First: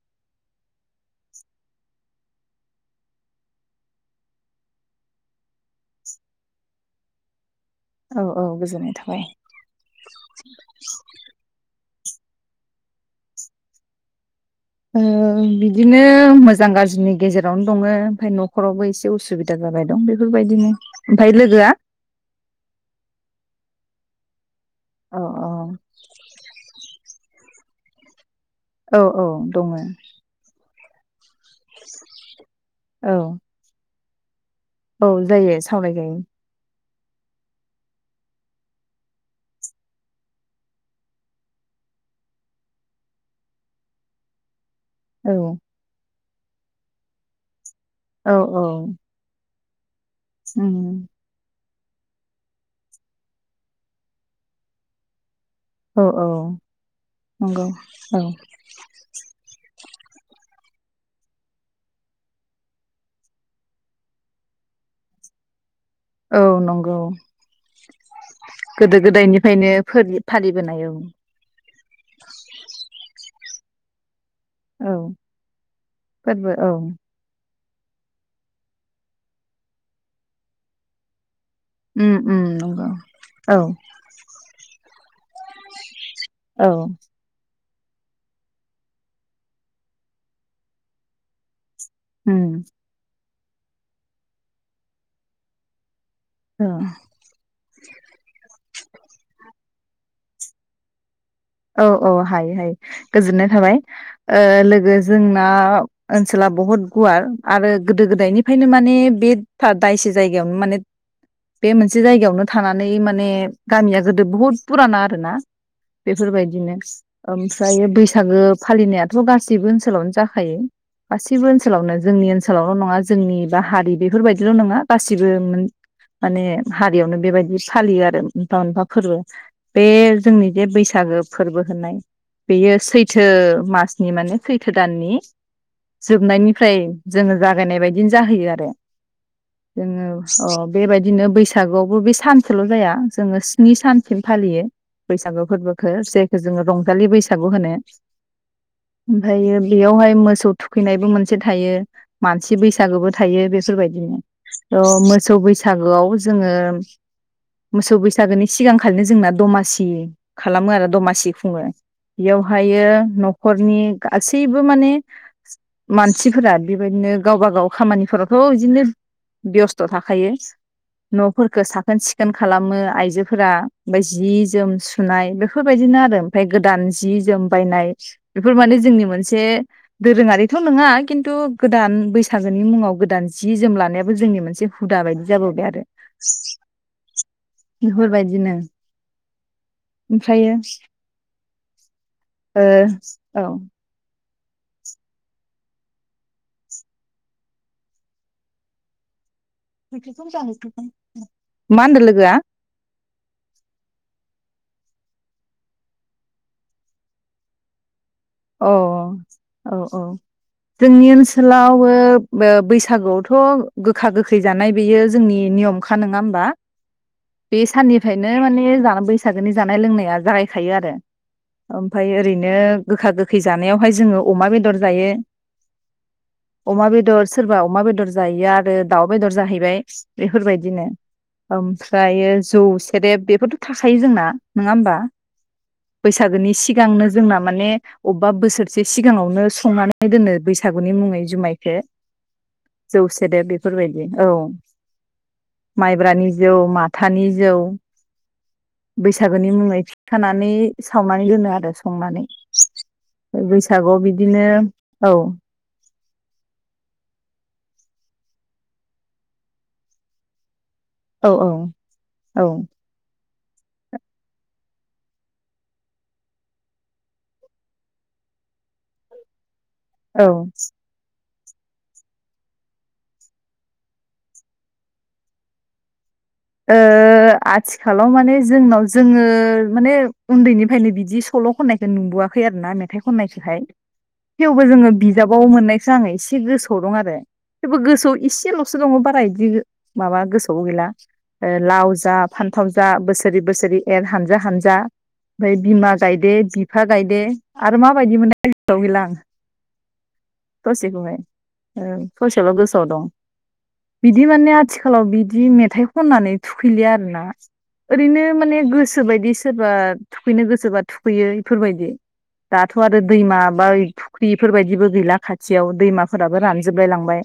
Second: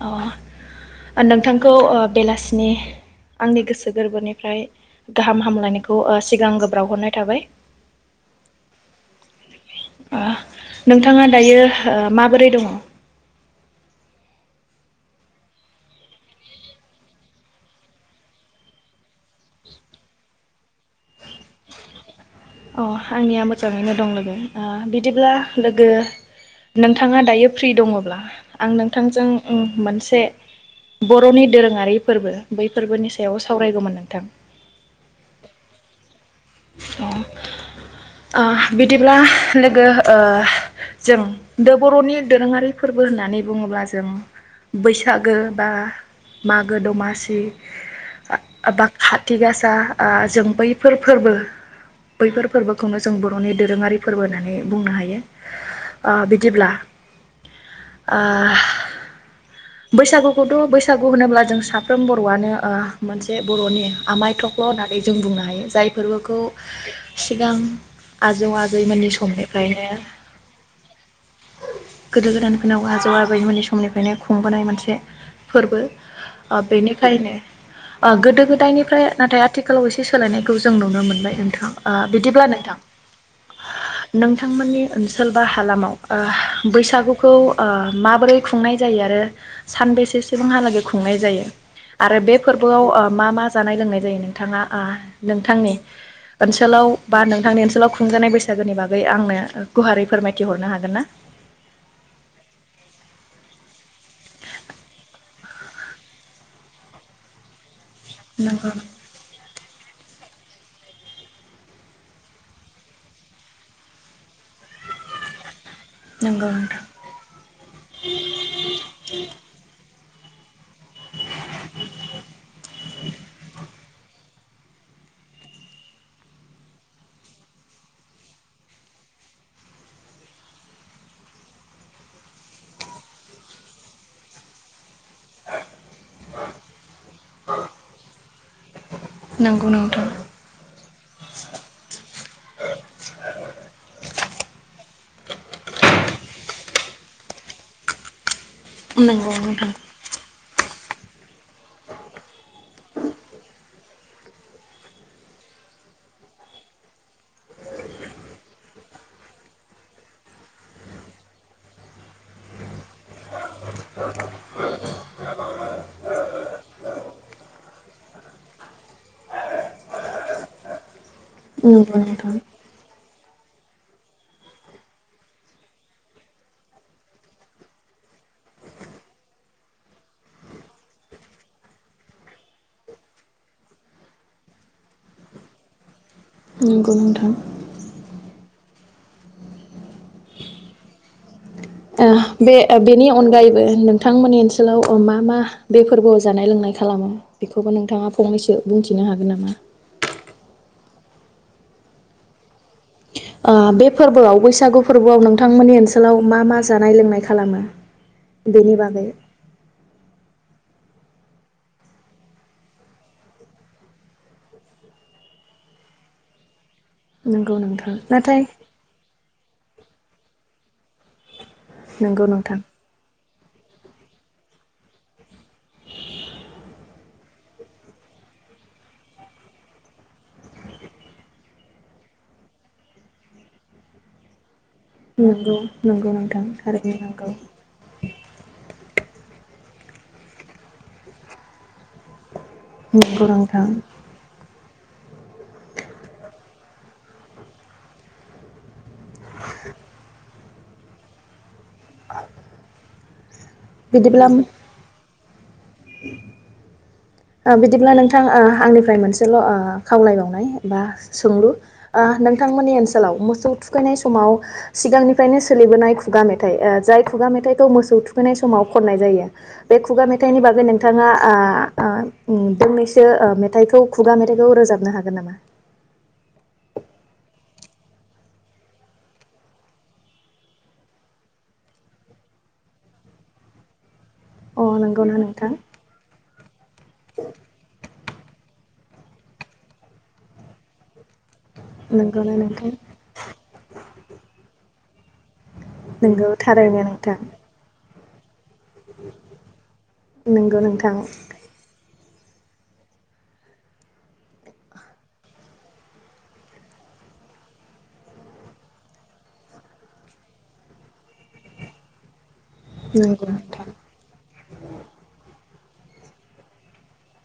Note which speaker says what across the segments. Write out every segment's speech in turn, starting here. Speaker 1: अ नोंथांखौ बेलासिनि आंनि गोसो गोरबोनिफ्राय गाहाम हामलायनायखौ सिगां बावहरनाय थाबाय।
Speaker 2: औ औ गोजोननाय थाबाय।
Speaker 1: ओ नोंथाङा दायो ओ माबोरै दङ
Speaker 2: ओ बिदिनो मोजां गाज्रिनि गेजेरावनो दंङ ओमफ्राय न'खरावबो एसे उसुबिदा जाबाय दं बेफोर बायदिनो।
Speaker 1: अ आंनिया मोजाङैनो दं लोगो ओ
Speaker 2: औ
Speaker 1: बिदिब्ला
Speaker 2: औ
Speaker 1: लोगो नों थाङा दायो फ्रि दङब्ला आं
Speaker 2: औ
Speaker 1: नोंथांजों
Speaker 2: औ दङो
Speaker 1: मोनसे बर'नि दोरोङारि फोरबो बै फोरबोनि
Speaker 2: औ
Speaker 1: सायाव सावरायगौमोन नों नोंथां
Speaker 2: औ जायो सावराय जायो।
Speaker 1: अ ओ बिदिब्ला लोगो जों बर'नि दोरोङारि फोरबो होननानै बुङोब्ला जों बैसागो
Speaker 2: औ
Speaker 1: बा मागो दमासि
Speaker 2: औ औ
Speaker 1: बा काति गा सा आ जों बैफोर
Speaker 2: उम
Speaker 1: फोरबो बैफोर फोरबोखौनो जों बर'नि दोरोङारि फोरबो होननानै बुंनो हायो।
Speaker 2: औ
Speaker 1: आ
Speaker 2: औ
Speaker 1: बिदिब्ला
Speaker 2: नंगौ
Speaker 1: आ
Speaker 2: औ
Speaker 1: बैसागुखौथ' बै बसागु होनोब्ला जों साफ्रोम बर'आनो ओ मोनसे बर'नि आमाय थख्ल' होननानै जों बुंनो हायो जाय खौ
Speaker 2: औ नंगौ
Speaker 1: सिगां आजौ
Speaker 2: गोदो
Speaker 1: आजोयमोननि
Speaker 2: गोदायनिफ्रायनो
Speaker 1: समनिफ्रायनो
Speaker 2: फोलि फालिबोनाय औ
Speaker 1: गोदो गोदानफोरनाव आजौ आ बैमोननि समनिफ्रायनो खुंबोनाय मोनसे
Speaker 2: औ
Speaker 1: फोरबो
Speaker 2: फोरबो औ
Speaker 1: बेनिखायनो ओ गोदो गोदायनिफ्राय नाथाय आथिखालाव एसे सोलायनायखौ जों नुनो मो [unintelligible] आ
Speaker 2: उम उम
Speaker 1: बिदिब्ला नोंथां,
Speaker 2: नंगौ औ
Speaker 1: नोंथांमोननि ओनसोल बा हालामाव आ
Speaker 2: औ
Speaker 1: बैसागुखौ आ माबोरै खुंनाय जायो आरो सानबेसेसिमहालागे खुंनाय जायो? आरो बे
Speaker 2: उम
Speaker 1: फोर्बोआव ओ मा मा जानाय लोंनाय जायो नोंथाङा आ नोंथांनि
Speaker 2: औ
Speaker 1: ओनसोलाव बा नोंथांनि ओनसोलाव खुंजानाय बैसागोनि बागै आंनो गुवारै फोरमायथि हरनो हागोन ना?
Speaker 2: औ औ हायो हायो गोजोननाय थाबाय ओ लोगो जोंना ओनसोला बहुद गुवार आरो गोदो गोदायनिफायनो
Speaker 1: नंगौ
Speaker 2: माने बे था दायसे जायगायावनो माने बे मोनसे जायगायावनो थानानै माने गामिया गोदो बुहुत फुराना आरोना।
Speaker 1: नंगौ
Speaker 2: बेफोरबायदिनो
Speaker 1: नोंथां
Speaker 2: ओमफ्रायो बैसागो फालिनायाथ' गासैबो ओनसोलावनो जाखायो गासिबो ओनसोलावनो जोंनि ओनसोलावल' नङा जोंनि बा हारि बेफोरबायदिल' नङा गासिबो माने हारियावनो बेबायदि फालियो आरो मोनफा मोनफा फोर्बो बे जोंनि बे बैसाग सागो फोर्बो होन्नाय बेयो सैथो मासनि माने सैथो दाननि जोबनायनिफ्राय जोङो जागायनाय बायदिनो जाहैयो आरो।
Speaker 1: नंगौ नोंथां।
Speaker 2: जोङो अ बेबायदिनो बैसागुआवबो बे सानसेल' जाया जोङो स्नि सानसिम फालियो, बैसागु फोर्बो जायखौ जोङो रंजालि बैसागु होनो।
Speaker 1: नंगौ
Speaker 2: ओमफायो
Speaker 1: नोंथां
Speaker 2: बेयावहाय मोसौ। थुखैनायबो मोन से थायो, मानसि बैसागोबो थायो बेफोरबायदि। अ मोसौ बैसागोआव जोङो मोसौ बैसागोनि सिगांखालिनो जोंना दमासि। खालामो आरो दमासि खुङो बेयावहाय ओमफायो न'खरनि गासैबो माने मानसिफोरा बेबायदिनो गावबा गाव खामानिफोरावथ' इदिनो बेस्थ' थाखायो। न'फोरखौ
Speaker 1: नंगौ
Speaker 2: साखोन सिखोन
Speaker 1: नोंथां
Speaker 2: खालामो आइजो फोरा ओमफाय जि जोम नाय बेफोरबायदिनो आरो ओमफाय गोदान जि जोम बायनाय बेफोर माने जोंनि मोनसे दोरोङारिथ' नङा किन्तु गोदान बैसागोनि मुङाव गोदान जि जोम लानायाबो जोंनि मोनसे हुदा बायदि जाबोबाय आरो
Speaker 1: नंगौ नोंथां।
Speaker 2: बेफोरबायदिनो ओमफ्रायो
Speaker 1: ओ बे
Speaker 2: ओ
Speaker 1: बेनि
Speaker 2: औ
Speaker 1: अनगायैबो नोंथांमोननि ओनसोलाव मा मा बे फोरबोआव जानाय लोंनाय खालामो बेखौबो नोंथाङा फंनैसो बुंथिनो हागोन नामा?
Speaker 2: [unintelligible] मा होनदो लोगोआ?
Speaker 1: ओ बे फोरबोआव बैसागु फोरबोआव नोंथांमोननि ओनसोलाव मा मा जानाय लोंनाय खालामो?
Speaker 2: औ
Speaker 1: बेनि बागै
Speaker 2: औ औ। जोंनि ओनसोलाव ओ बो बैसागोआवथ' गोखा गोखै जानाय बेयो जोंनि नियमखा नोङा होमबा।
Speaker 1: नंगौ
Speaker 2: बे
Speaker 1: नोंथां
Speaker 2: साननिफ्रायनो
Speaker 1: नाथाय
Speaker 2: माने जानानै बैसागोनि जा जानाय लोंनाया जागायखायो आरो ओमफाय
Speaker 1: नंगौ
Speaker 2: ओरैनो
Speaker 1: नोंथां
Speaker 2: गोखा गोख गोखै जानायावहाय जोङो अमा बेदर जायो अमा बेदर सोरबा अमा बेदर जायिआ आरो दाउ बेदर जाहैबाय बेफोरबायदिनो ओमफ्रायो जौ सेरेब बेफोरथ' थाखायो जोंना नङा होमबा
Speaker 1: नंगौ नंगौ नोंथां
Speaker 2: बैसागोनि
Speaker 1: थारैनो
Speaker 2: सिगांनो
Speaker 1: नंगौ
Speaker 2: जोंना माने बोसोरसे सिगाङावनो संनानै दोनो बैसागुनि मुङै जुमायखो जौ
Speaker 1: नंगौ
Speaker 2: सेदे
Speaker 1: नोंथां
Speaker 2: बेफोरबायदि औ माइब्रानि जौ माथानि जौ बैसागोनि मुङै थि खाना नानै सावनानै दोनो आरो संनानै बैसागआव
Speaker 1: बिदिब्ला
Speaker 2: बिदिनो औ
Speaker 1: [unintelligible] ओ बिदिब्ला नोंथां ओ आंनिफ्राय मोनसेल' ओ खावलायबावनाय बा
Speaker 2: औ
Speaker 1: सोंलु ओ
Speaker 2: औ
Speaker 1: नोंथांमोननि ओनसोलाव मोसौ थुखैनाय समाव सिगांनिफ्रायनो सोलिबोनाय खुगा मेथाइ ओ जाय खुगा मेथाइखौ मोसौ थुखैनाय समाव खननाय जायो बे खुगा
Speaker 2: ओ
Speaker 1: मेथाइनि बागै नोंथाङा ओ ओ उम दोंनैसो मेथाइखौ खुगा मेथाइखौ रोजाबनो हागोन नामा
Speaker 2: ओ आथिखालाव माने जोंनाव जोङो माने उन्दैनिफ्रायनो बिदि सल' खननायखौ नुबोआखै आरो ना मेथाइ खननायखौहाय
Speaker 1: अ
Speaker 2: थेवबो जोङो
Speaker 1: नंगौना
Speaker 2: बिजाबाव
Speaker 1: नोंथां
Speaker 2: मोननायखो आङो एसे गोसोआव दं आरो थेवबो गोसौ इसेल'सो दंबो बारा इदि माबा गोसोआवबो गैला ओ लाव जा
Speaker 1: नंगौना नोंथां
Speaker 2: फान्थाव जा बोसोरि बोसोरि एर हानजा हानजा ओमफाय बिमा
Speaker 1: नंगौ
Speaker 2: गायदे
Speaker 1: थारैनो
Speaker 2: बिफा
Speaker 1: नोंथां
Speaker 2: गायदो आरो मा बायदि [unintelligible] गैलां
Speaker 1: नंगौ नोंथां
Speaker 2: ससेखौहाय औ। ससेल' गोसोआव दं बिदि माने आथिखालाव बिदि मेथाइ। खननानै थुखैलिया आरोना ओरैनो माने गोसोबायदि सोरबा थुखैनो गोसोबा थुखैयो इफोरबायदि। दाथ' आरो
Speaker 1: नंगौ
Speaker 2: दैमा
Speaker 1: नोंथां
Speaker 2: बा फुख्रिफोरबायदिबो गैला खा। थियाव दैमाफोराबो रानजोबलाय लांबाय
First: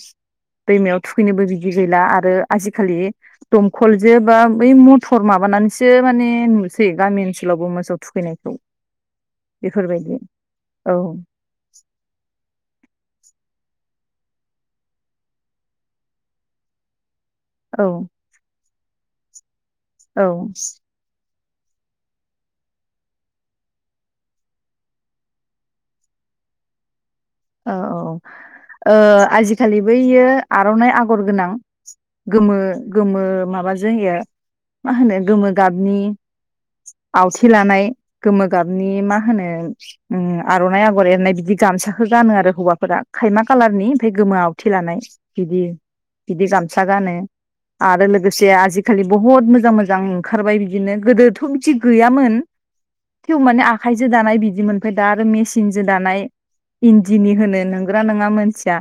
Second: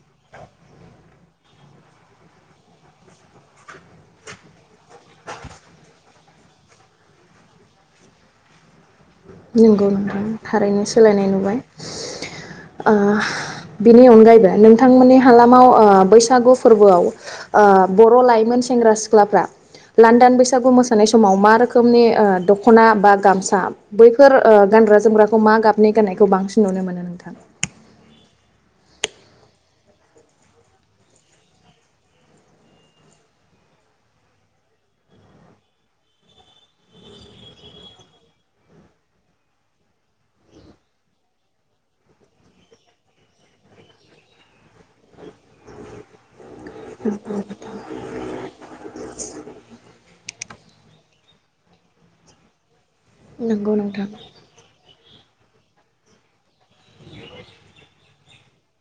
Speaker 2: दैमायाव थुखैनोबो बिदि गैला आरो आजिखालि। दमखलजो बा बै मथर माबानानैसो माने नुसै गामि ओनसोलावबो मोसौ थुखैनायखौ।
Speaker 1: नंगौ
Speaker 2: बेफोरबायदि
Speaker 1: नोंथां थारैनो
Speaker 2: औ
Speaker 1: सोलायनाय नुबाय ओ। बिनि अनगायैबो नोंथांमोननि हालामाव ओ बैसागु फोरबोआव। बर' लाइमोन। सेंग्रा सिख्लाफ्रा।
Speaker 2: औ
Speaker 1: लान्दान बैसागु मोसानाय समाव मा। रोखोमनि ओ दख'ना बा गामसा। बैफोर ओ गानग्रा जोमग्राखौ मा गाबनि गाननायखौ बांसिन नुनो मोनो नोंथां?
Speaker 2: औ औ आजिखालि बैयो आर'नाइ आगर गोनां गोमो गोमो माबाजोंयो मा होनो गोमो गाबनि आवथि लानाय गोमो गाबनि मा होनो आर'नाइ आगर एरनाय बिदि गामसा। खो गानो आरो हौवाफोरा खायमा खालारनि ओमफ्राय गोमो आवथि लानाय बिदि बिदि गामसा गानो आरो लोगोसे आजिखालि बुहुत मोजां मोजां ओंखारबाय बिदिनो गोदोथ' बिदि गैयामोन। थेव माने
Speaker 1: नंगौ नोंथां
Speaker 2: आखाइजो दानाय बिदिमोन। फ्राय दा आरो मेसिनजों दानाय। इन्दिनि होनो नोंगोना नोङा मोनथिया।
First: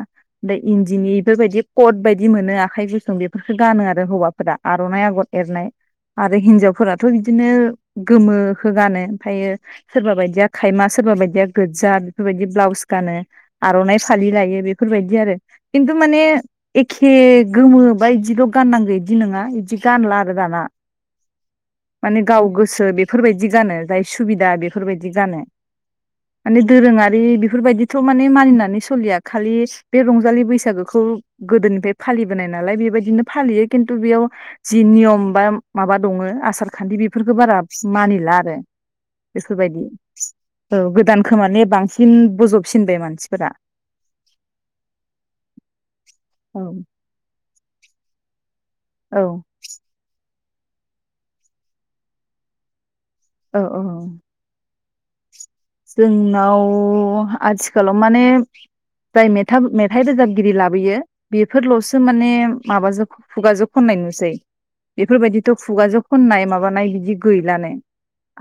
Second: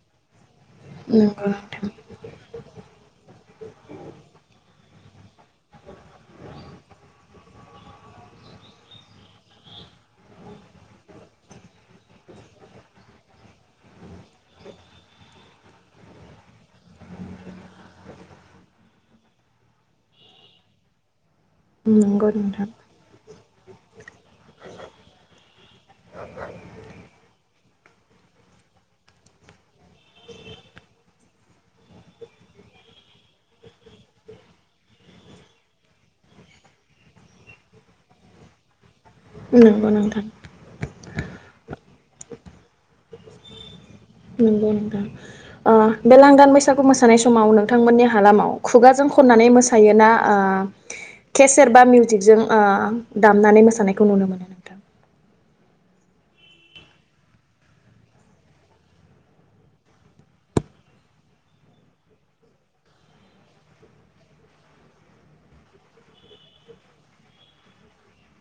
Speaker 2: इन्दिनि
Speaker 1: नंगौ
Speaker 2: बेफोरबायदि
Speaker 1: नोंथां
Speaker 2: कट बायदि। दि मोनो आखाइ गुसुं बेफोरफोरखौ गानो आरो हौवाफोरा आर'नाइ आगर एरनाय आरो हिनजावफोराथ' बिदिनो गोमोखौ गानो ओमफ्रायो सोरबा बाय गानो आर'नाइ फालि लायो बेफोरबायदि आरो खिन्थु माने एखे गोमो बा बायदिल' गाननांगौ बिदि नङा बिदि गानला आरो दाना। माने
Speaker 1: नंगौ
Speaker 2: गाव
Speaker 1: नोंथां
Speaker 2: गोसो बेफोरबायदि गानो जाय। सुबिदा बेफोरबायदि जानो माने दोरोङारि बेफोरबायदि। खौ माने मानिनानै सोलिया खालि बे रंजालि बैसागोखौ गोदोनिफ्राय फालिबोनाय नालाय बेबायदिनो फालियो खिन्थु बेयाव जि नियम बा माबा दङ आसार खान्थि बेफोरखौ बारा मानिला आरो। बेफोरबायदि
Speaker 1: नंगौ नोंथां
Speaker 2: औ गोदान। खोमाने बांसिन बजब। फिनबाय मानसिफोरा।
Speaker 1: नंगौ नोंथां ओ बे लांदान
Speaker 2: औ
Speaker 1: बैसागु मोसानाय समाव नोंथांमोननि हालामाव। खुगाजों
Speaker 2: औ
Speaker 1: खननानै मोसायोना ओ। केसेर बा मिउजिकजों ओ।
Speaker 2: औ
Speaker 1: दामनानै
Speaker 2: औ
Speaker 1: मोसानायखौ नुनो मोनो नोंथां।
Speaker 2: जोंनाव आथिखालाव माने जाय मेथा-मेथाइ रोजाबगिरि लाबोयो बेफोरल'सो माने माबाजों खुगाजों खननाय नुसै बेफोरबायदिथ' खुगाजों खननाय माबानाय बिदि गैलानो।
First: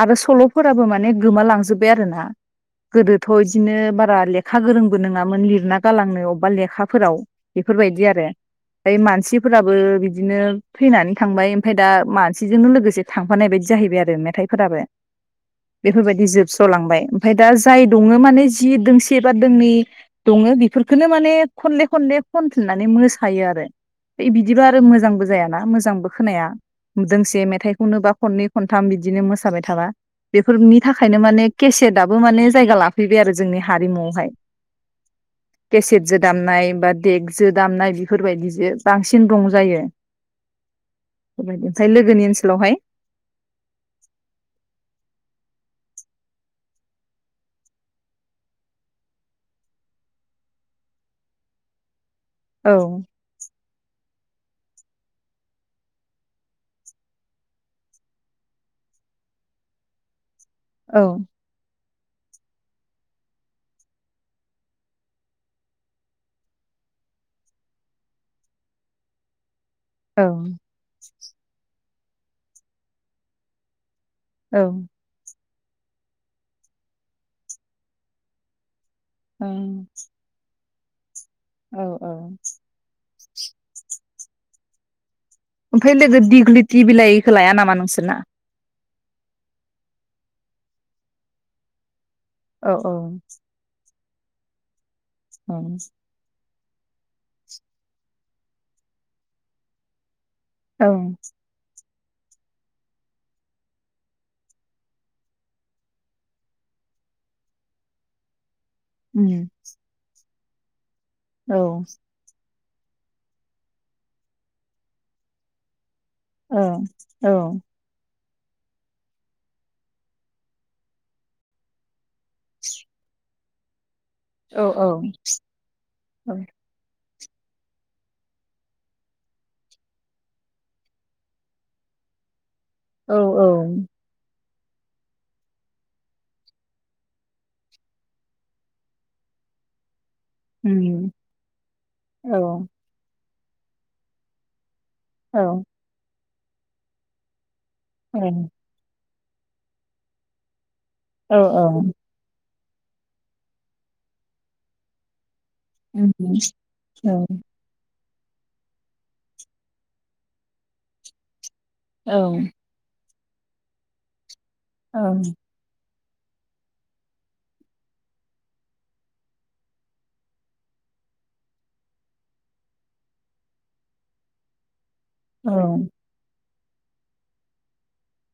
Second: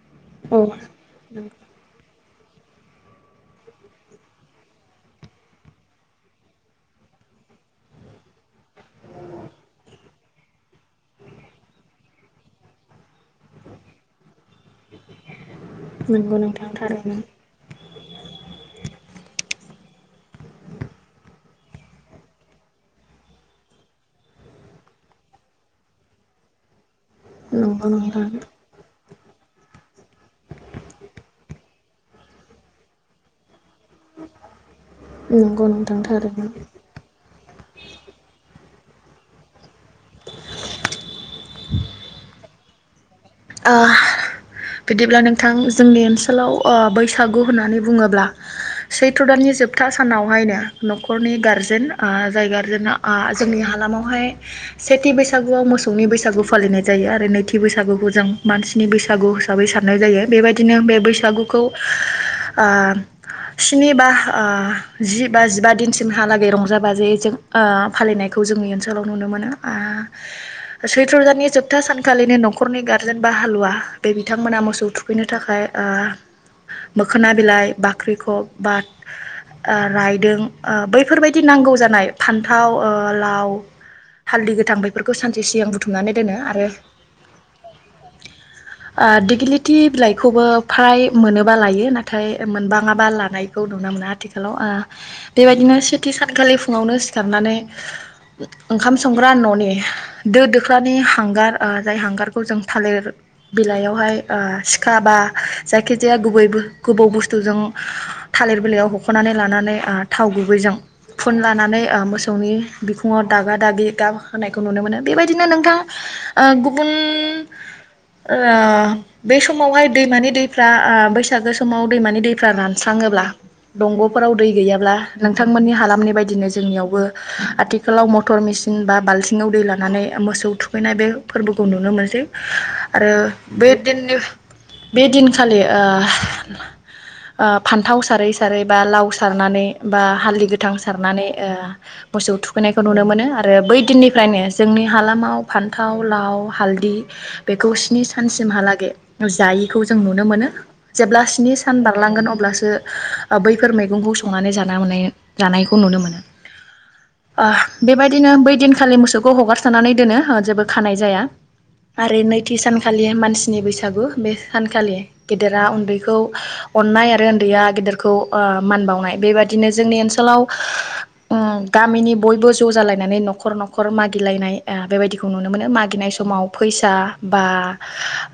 Speaker 2: आरो
Speaker 1: औ
Speaker 2: सल'फोराबो माने गोमा लांजोब [unintelligible] गोदोथ' बिदिनो बारा लेखा गोरोंबो नोङामोन लिरना गालांनो अबेबा लेखाफोराव बेफोरबायदि आरो ओमफ्राय मानसिफोराबो बिदिनो थैनानै थांबाय ओमफफ्राय दा मानसिजोंनो लोगोसे थांफानाय बायदि जाहैबाय आरो मेथाइफोराबो। बेफोरबायदि
Speaker 1: नंगौ
Speaker 2: जोबस
Speaker 1: नोंथां
Speaker 2: लांबाय
Speaker 1: थारैनो
Speaker 2: ओमफाय दा जाय दङ माने जि दोंसे बा दोंनै दङ बेफोरखोनो माने खनले खनले खनफिननानै मोसायो आरो बे बिदिबा आरो मोजांबो जायाना मोजांबो खोनाया दोंसे
Speaker 1: नंगौ
Speaker 2: मेथाइखौनो बा
Speaker 1: नोंथां
Speaker 2: खननै खनथाम बिदिनो मोसाबाय थाबा बेफोरनि थाखायनो माने केसेटआबो माने जायगा लाफैबाय आरो जोंनि हारिमुआवहाय
Speaker 1: नंगौ नोंथां
Speaker 2: केसेटजो
Speaker 1: थारैनो
Speaker 2: दामनाय बा देगजो दामनाय बेफोरबायदिजों बांसिन दंजायो बेफोरबायदि ओमफ्राय लोगोनि ओनसोलावहाय
Speaker 1: ओ बिदिब्ला नोंथां जोंनि ओनसोलाव ओ बैसागु होननानै बुङोब्ला सैथ्र' दाननि जोबथा सानावहायनो न'खरनि गारजेन ओ जायगा आरो
Speaker 2: औ
Speaker 1: जोंना ओ जोंनि लामावहाय सेथि बैसागुआव मोसौनि बैसागु फालिनाय जायो आरो नैथि बैसागुखौ जों मानसिनि बैसागु हिसाबै साननाय जायो बेबायदिनो बे बैसागुखौ आ स्नि बा ओ जि बा जिबा दिनसिमहालागै रंजा बाजायै जों आ फालिनायखौ जोंनि ओनसोलाव नुनो मोनो आ
Speaker 2: औ
Speaker 1: सैथ्र दाननि जोब था सानखालिनि नखरनि गार जेनबा हालुवा बे
Speaker 2: औ
Speaker 1: बिथांमोना मोसौ थुखैनो थाखाय ओ मोखोना बिलाइ बाख्रिखब बा
Speaker 2: औ
Speaker 1: ओ रायदों आ बैब फोरबायदि नांगौ
Speaker 2: औ
Speaker 1: जानाय
Speaker 2: औ
Speaker 1: फान्थाव ओ लाव हालदि गोथां बैफो
Speaker 2: ओमफाय लोगो दिग्लिथि बिलाइखो लाया नामा नोंसो ना
Speaker 1: ओ दिगिलिथि बिलाइखौबो फ्राय मोनोबा लायो ना थाय
Speaker 2: औ औ
Speaker 1: मोनबाङाबा लानायखौ नुनो मोना थिखालाव ओ बेबायदिनो सेथि सानखालि फुंङावनो सिखारनानै ओ ओंखाम संग्रा न'नि दो
Speaker 2: औ
Speaker 1: दोख्रानि हांगार आथ जाय हांगार खौ जों थालिर बिलाइआवहाय ओ सिखा बा जायखिजाया गुबै बो गोबौ बुस्थुजों थालिर बिलायाव हखनानै लानानै ओ थाव गु बैजों फुन
Speaker 2: औ
Speaker 1: लानानै ओ मोसौनि बिखुङाव दागा दागि गाब होनायखौ नुनो मोनो बेबायदिनो नोंथां ओ गुबुन
Speaker 2: औ औ
Speaker 1: ओ बे समावहाय दैमानि दैफ्रा ओ बैसागो समाव दैमानि दै दैफ्रा रानस्राङोब्ला दंग नफोराव दै
Speaker 2: औ
Speaker 1: गैयाब्ला नोंथांमोननि हालामनि बायदिनो जोंनियावबो आथिखालाव मटर मेसिन बा बाल्थिङाव दै लानानै मोसौ थुखैनाय बे फोरबोखौ नुनो मोनसै आरो बेदिननि बे दिनखालि ओ ओ फान्थाव सारै सारै बा लाव सारनानै बा हालदै गोथां सारनानै ओ मोसौ थुखैनायखौ नुनो मोनो आ आरो बै दिननिफ्रायनो जोंनि हालामाव फान्थाव लाव हालदि बेखौ स्नि सानसिमहालागै जायिखौ जों नुनो मोनो जेब्ला स्नि सान बारलांगोन अब्लासो बो बैफोर मैगंखौ संनानै जाना मोननायो जानायखौ नुनो मोनो ओ बेबायदि बिदिनो बै दिनखालि मोसौखौ हगारसारनानै दोनो जेबो खानाय जाया
Speaker 2: औ
Speaker 1: आरो नैथि सानखालि माने- मानासनि बैसागु बे सानखालि
Speaker 2: औ
Speaker 1: गेदेरा उन्दैखौ खौ अननाय आरो उन्दैया गेदिरखौ ओ मान बावनाय बेबादिनो जोंनि ओनसोलाव ओ गामिनि बयबो ज जालायनानै नखर नखर मागिलायनाय आ बेबायदिखौ नुनो मोनो मागिनाय समाव फैसा बा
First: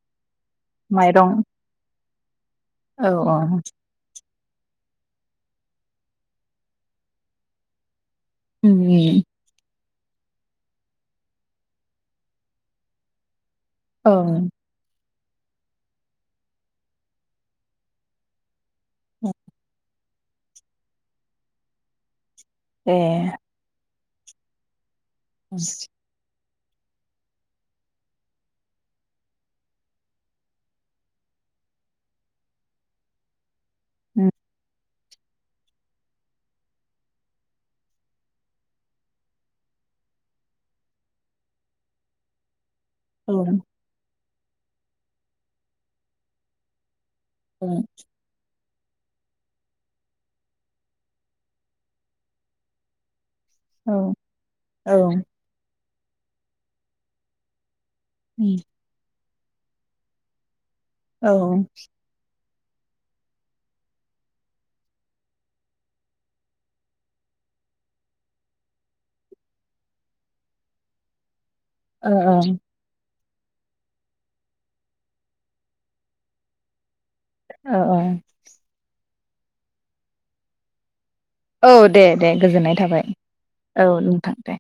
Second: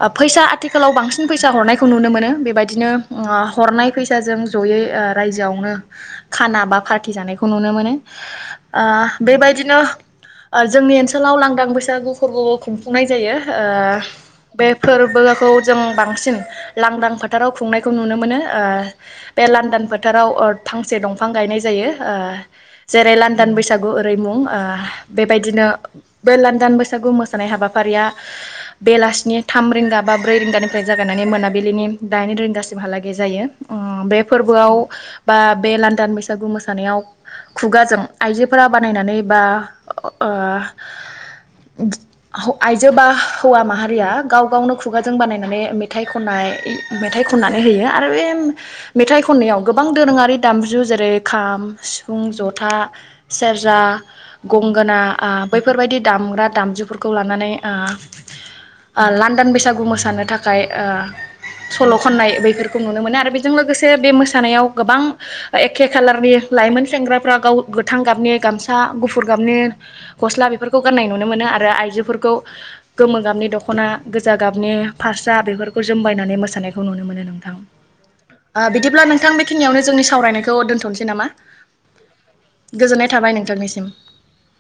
Speaker 1: ओ फैसा थिखालाव बांसिन
Speaker 2: माइरं
Speaker 1: फैसा हरनायखौ नुनो मोनो नो बेबाय बिदिनो
Speaker 2: औ औ
Speaker 1: आ हरनाय फैसाजों जयै ओ रायजोआवनो खाना बा पार्टि जानायखौ नुनो मोनो ओ
Speaker 2: ए
Speaker 1: बेबायदिनो ओ जोंनि ओनसोलाव लांदां बैसागु खु खुंनाय जायो ओ
Speaker 2: औ
Speaker 1: बे फोरबोआ खौ जों बांसिन लांदां फोथाराव खुंनायखौ नुनो मोनो ओ बे लांदां फोथाराव फांसे दंफां गायनाय जायो ओ जेरै लानदांन बैसाग ओरैमुं बेबायदिनो [unintelligible] गोदान बैसागु मोसानाय हाबा हाबाफारिया बेलासिनि थाम रिंगा बा ब्रै रिंगानिफ्राय जागायनानै मोनाबिलिनि दाइन रिंगासिमहालागै जायो बे फोरबोआव बा बे लान्दान बैसागु मोसानायाव खुगाजों आइजोफोरा बानायनानै बा औ [unintelligible] आयजो बा हौवा माहारिया गाव गावनो खुगाजों बानायनानै मेथाइ खननाय मेथाइ खननानै होयो आरो बे मेथाइ खननायाव गोबां दोरोङारि दामजु जेरै खाम सिफुं जथा सेरजा गंगोना बैफोरबायदि दामग्रा दामजुफोरखौ खौ लानानै ओ
Speaker 2: [unintelligible]
Speaker 1: लान्दान बैसागु मोसानो थाखाय सल' खननाय बैफोर खौ नुनो मोनो आरो बेजों लोगोसे बे मोसानायाव गोबां एखे खालारनि लाइमोन सेंग्राफ्रा गाव गोथां गाबनि गामसा गुफुर गाबनि गस्ला बेफोरखौ गाननाय नुनो मोनो आरो फोरखौ गोमो गाबनि दख'ना गोजा गाबनि फास्रा बेफोरखौ जोमबायनानै मोसानायखौ नुनो मोनो नामा
Speaker 2: औ
Speaker 1: नोंथां बिदिब्ला नों नोंथां बेखिनियाव जोंनि सावरायखौ दोनथ'निसै नामा
Speaker 2: औ दे दे गोजोननाय थाबाय औ नोंथां दे